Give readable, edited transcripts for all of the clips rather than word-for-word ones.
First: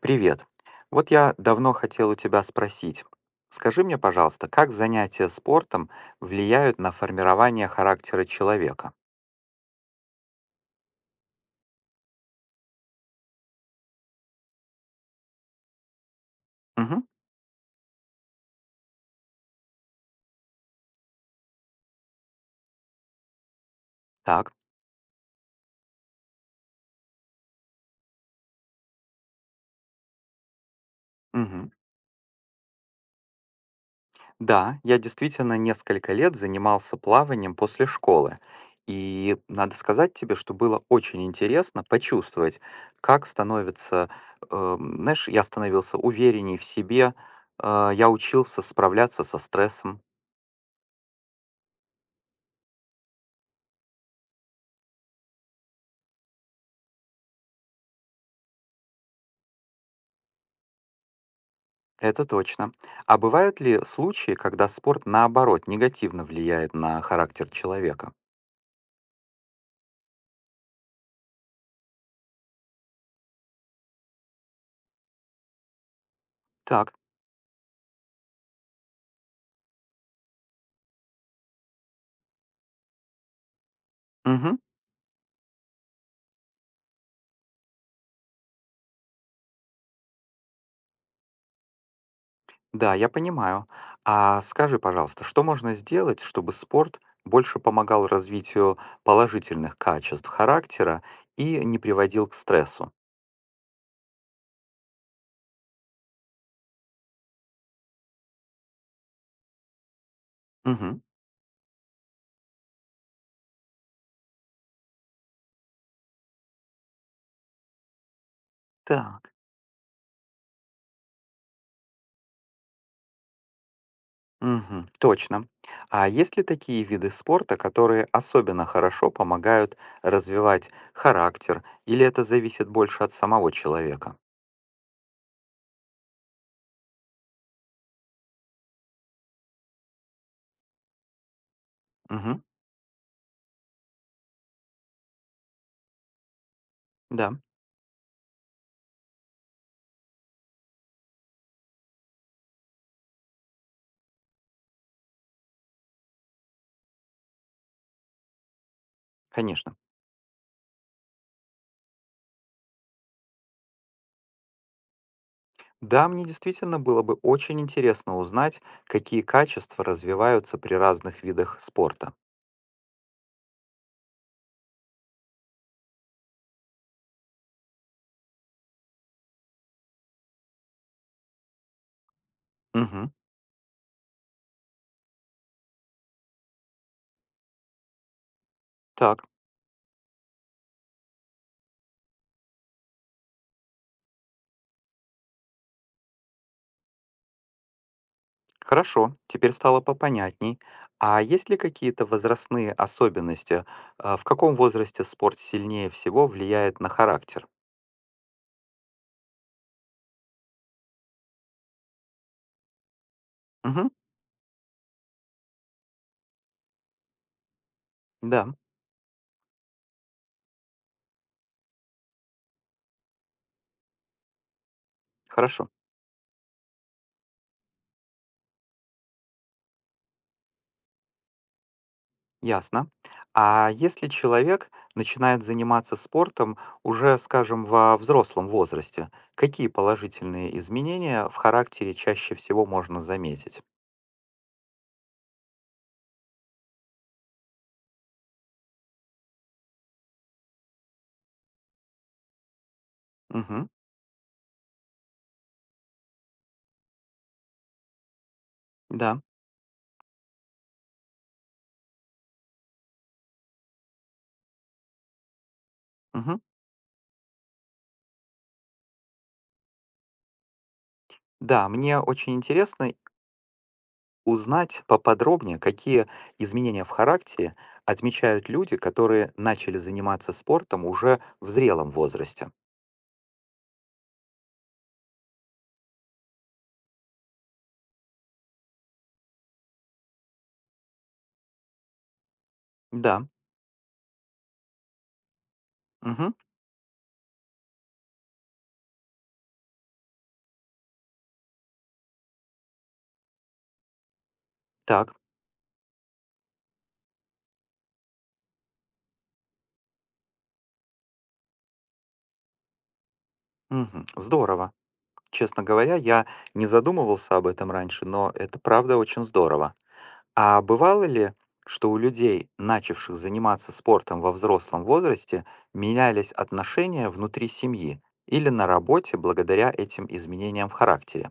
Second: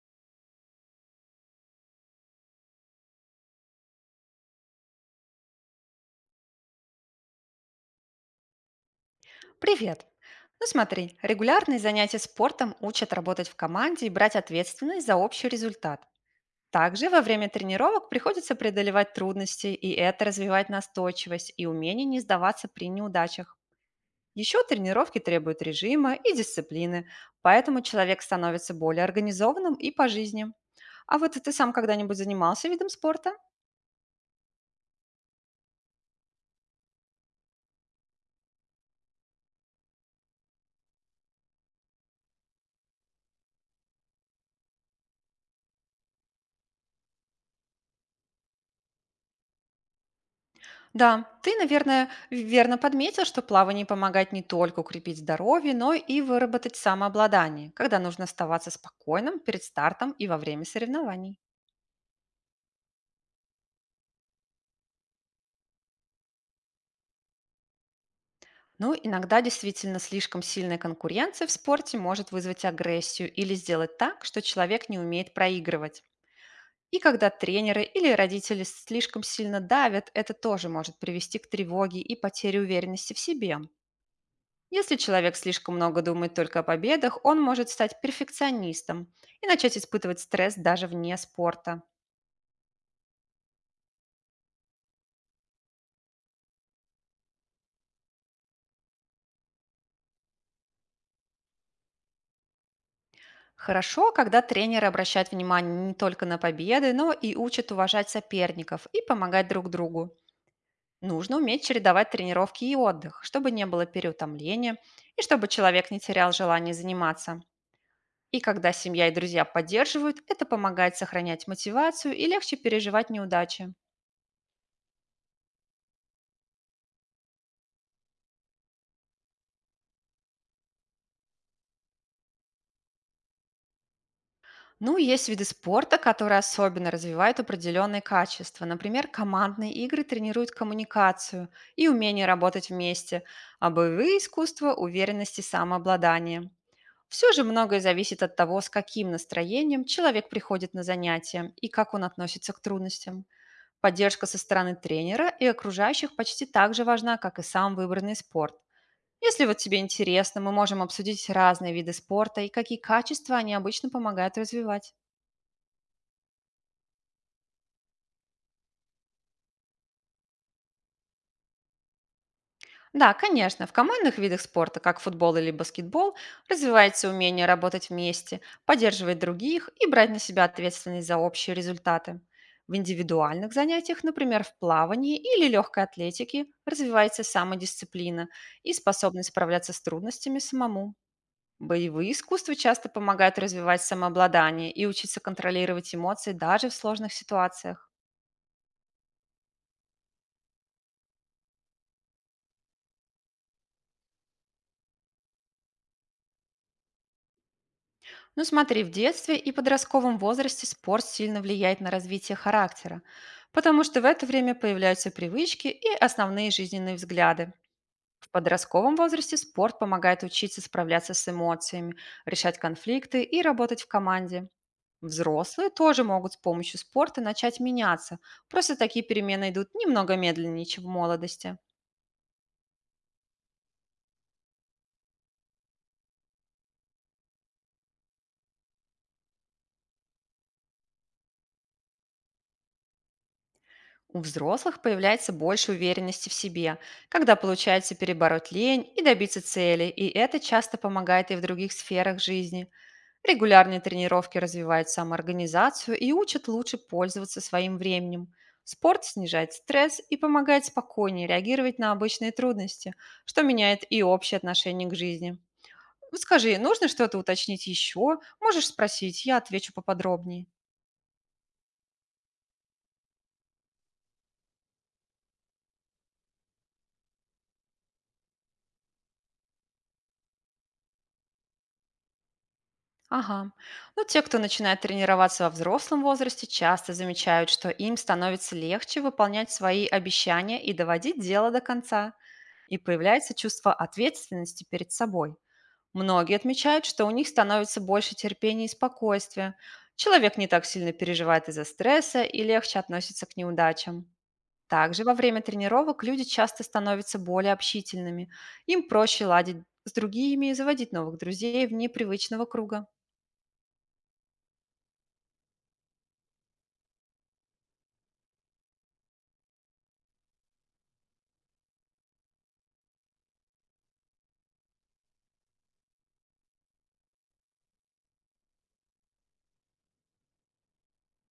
Привет. Вот я давно хотел у тебя спросить. Скажи мне, пожалуйста, как занятия спортом влияют на формирование характера человека? Привет! Ну смотри, регулярные занятия спортом учат работать в команде и брать ответственность за общий результат. Мгм. Также во время тренировок приходится преодолевать трудности, и это развивает настойчивость и умение не сдаваться при неудачах. Так. Еще тренировки требуют режима и дисциплины, поэтому человек становится более организованным и по жизни. А вот ты Мгм. сам когда-нибудь занимался видом спорта? Да, я действительно несколько лет занимался плаванием после школы. И надо сказать тебе, что было очень интересно почувствовать, как становится, знаешь, я становился уверенней в себе, я учился справляться со стрессом. Да, ты, наверное, верно подметил, что плавание помогает не только укрепить здоровье, но и выработать самообладание, когда нужно оставаться спокойным перед стартом и во время соревнований. Это точно. А бывают ли случаи, когда спорт, наоборот, негативно влияет на характер человека? Ну, иногда действительно слишком сильная конкуренция в спорте может вызвать агрессию или сделать так, что человек не умеет проигрывать. Так. И когда тренеры или родители слишком сильно давят, это тоже может привести к тревоге и потере уверенности в себе. Мгм. Если человек слишком много думает только о победах, он может стать перфекционистом и начать испытывать стресс даже вне спорта. Да, я понимаю. А скажи, пожалуйста, что можно сделать, чтобы спорт больше помогал развитию положительных качеств характера и не приводил к стрессу? Хорошо, когда тренеры обращают внимание не только на победы, но и учат уважать соперников и помогать друг другу. Мгм. Нужно уметь чередовать тренировки и отдых, чтобы не было переутомления и чтобы человек не терял желание заниматься. И когда семья и Так. друзья поддерживают, это помогает сохранять мотивацию и легче переживать неудачи. Мгм. Точно. А есть ли такие виды спорта, которые особенно хорошо помогают развивать характер, или это зависит больше от самого человека? Ну, есть виды спорта, которые особенно развивают определенные качества. Например, командные игры тренируют коммуникацию и умение Мгм. работать вместе, а боевые искусства– уверенность и самообладание. Да, Все же многое зависит от того, с каким настроением человек приходит на занятия и как он относится к трудностям. Поддержка со стороны тренера и окружающих почти так же важна, как и сам выбранный спорт. Если вот конечно. тебе интересно, мы можем обсудить разные виды спорта и какие качества они обычно помогают развивать. Да, мне действительно было бы очень интересно узнать, какие качества развиваются при разных видах спорта. Да, конечно, в командных видах спорта, как футбол или баскетбол, развивается умение работать вместе, поддерживать других и брать на себя ответственность за общие результаты. В Мгм. индивидуальных занятиях, например, в плавании или легкой атлетике, развивается самодисциплина и Так, способность справляться с трудностями самому. Боевые искусства часто помогают развивать самообладание и учиться контролировать эмоции даже в сложных ситуациях. хорошо, теперь стало попонятней. А есть ли какие-то возрастные особенности? А, в каком возрасте спорт сильнее всего влияет на характер? Ну смотри, в детстве и подростковом возрасте спорт сильно влияет на развитие характера, потому Мгм. что в это время появляются привычки и основные жизненные взгляды. В Да, подростковом возрасте спорт помогает учиться справляться с эмоциями, решать конфликты и работать в команде. Взрослые хорошо. тоже могут с помощью спорта начать меняться, просто такие перемены идут немного медленнее, чем в молодости. Ясно. А если человек начинает заниматься спортом уже, скажем, во взрослом возрасте, какие положительные изменения в характере чаще всего можно заметить? У взрослых появляется больше уверенности в себе, когда получается перебороть лень и добиться цели, и это часто помогает и в других сферах жизни. Мгм. Регулярные тренировки развивают самоорганизацию и учат лучше пользоваться своим временем. Спорт Да. снижает стресс и помогает спокойнее реагировать на обычные трудности, что меняет и общее отношение к жизни. Ну, Мгм. скажи, нужно что-то уточнить еще? Можешь спросить, я отвечу поподробнее. Да, мне очень интересно узнать поподробнее, какие изменения в характере отмечают люди, которые начали заниматься спортом уже в зрелом возрасте. Ага. Ну, те, кто начинает тренироваться во взрослом возрасте, часто замечают, что им становится легче выполнять свои обещания и доводить дело до конца. И Да. появляется чувство ответственности перед собой. Мгм. Многие отмечают, что у них становится больше терпения и спокойствия. Человек не так сильно переживает из-за стресса и легче относится к неудачам. Также во Так. время тренировок люди часто становятся более общительными. Им проще ладить с другими и заводить новых друзей вне привычного круга. Мгм. Здорово. Честно говоря, я не задумывался об этом раньше, но это правда очень здорово. А бывало ли, что у людей, начавших заниматься спортом во взрослом возрасте, менялись отношения внутри семьи или на работе благодаря этим изменениям в характере?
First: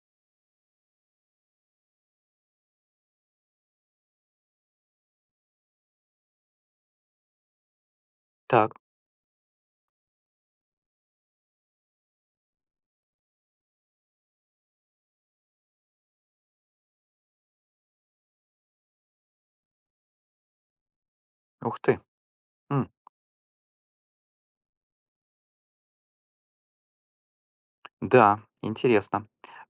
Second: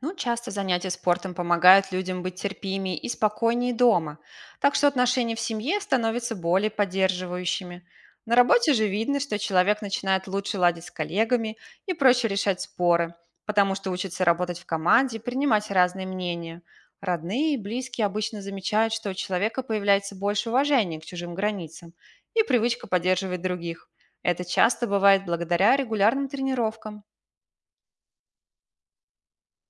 Ну, часто занятия спортом помогают людям быть терпимее и спокойнее дома, так что отношения в семье становятся более поддерживающими. На работе Так, же видно, что человек начинает лучше ладить с коллегами и проще решать споры, потому что учится работать в команде и принимать разные мнения. Родные и близкие обычно замечают, что у человека появляется больше уважения к чужим ух границам ты. и привычка М, поддерживать других. Это часто бывает благодаря регулярным тренировкам. да, интересно.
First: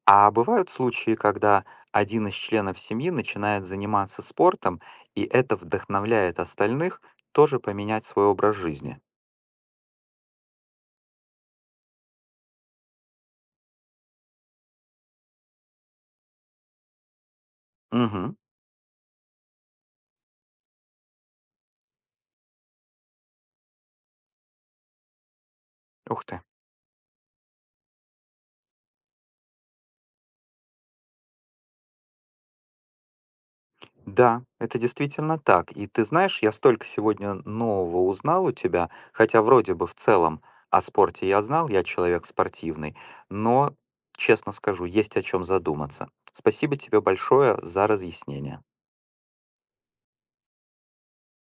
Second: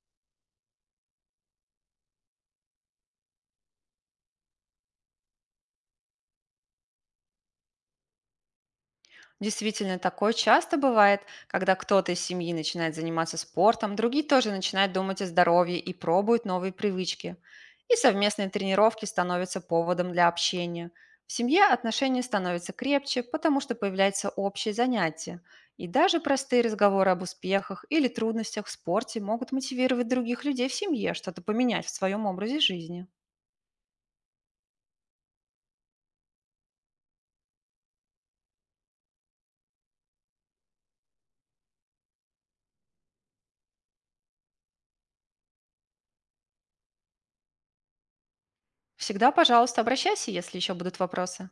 А бывают случаи, когда один из членов семьи начинает заниматься спортом, и это вдохновляет остальных тоже поменять свой образ жизни? Действительно, такое часто бывает, когда кто-то из семьи начинает заниматься спортом, другие тоже начинают думать о здоровье и пробуют новые привычки. И Угу, совместные тренировки становятся поводом для общения. В семье отношения становятся крепче, потому что появляются общие занятия. И даже ух ты. простые разговоры об успехах или трудностях в спорте могут мотивировать других людей в семье что-то поменять в своем образе жизни. Да, это действительно так. И ты знаешь, я столько сегодня нового узнал у тебя, хотя вроде бы в целом о спорте я знал, я человек спортивный, но, честно скажу, есть о чем задуматься. Спасибо тебе большое за разъяснение. Всегда, пожалуйста, обращайся, если еще будут вопросы.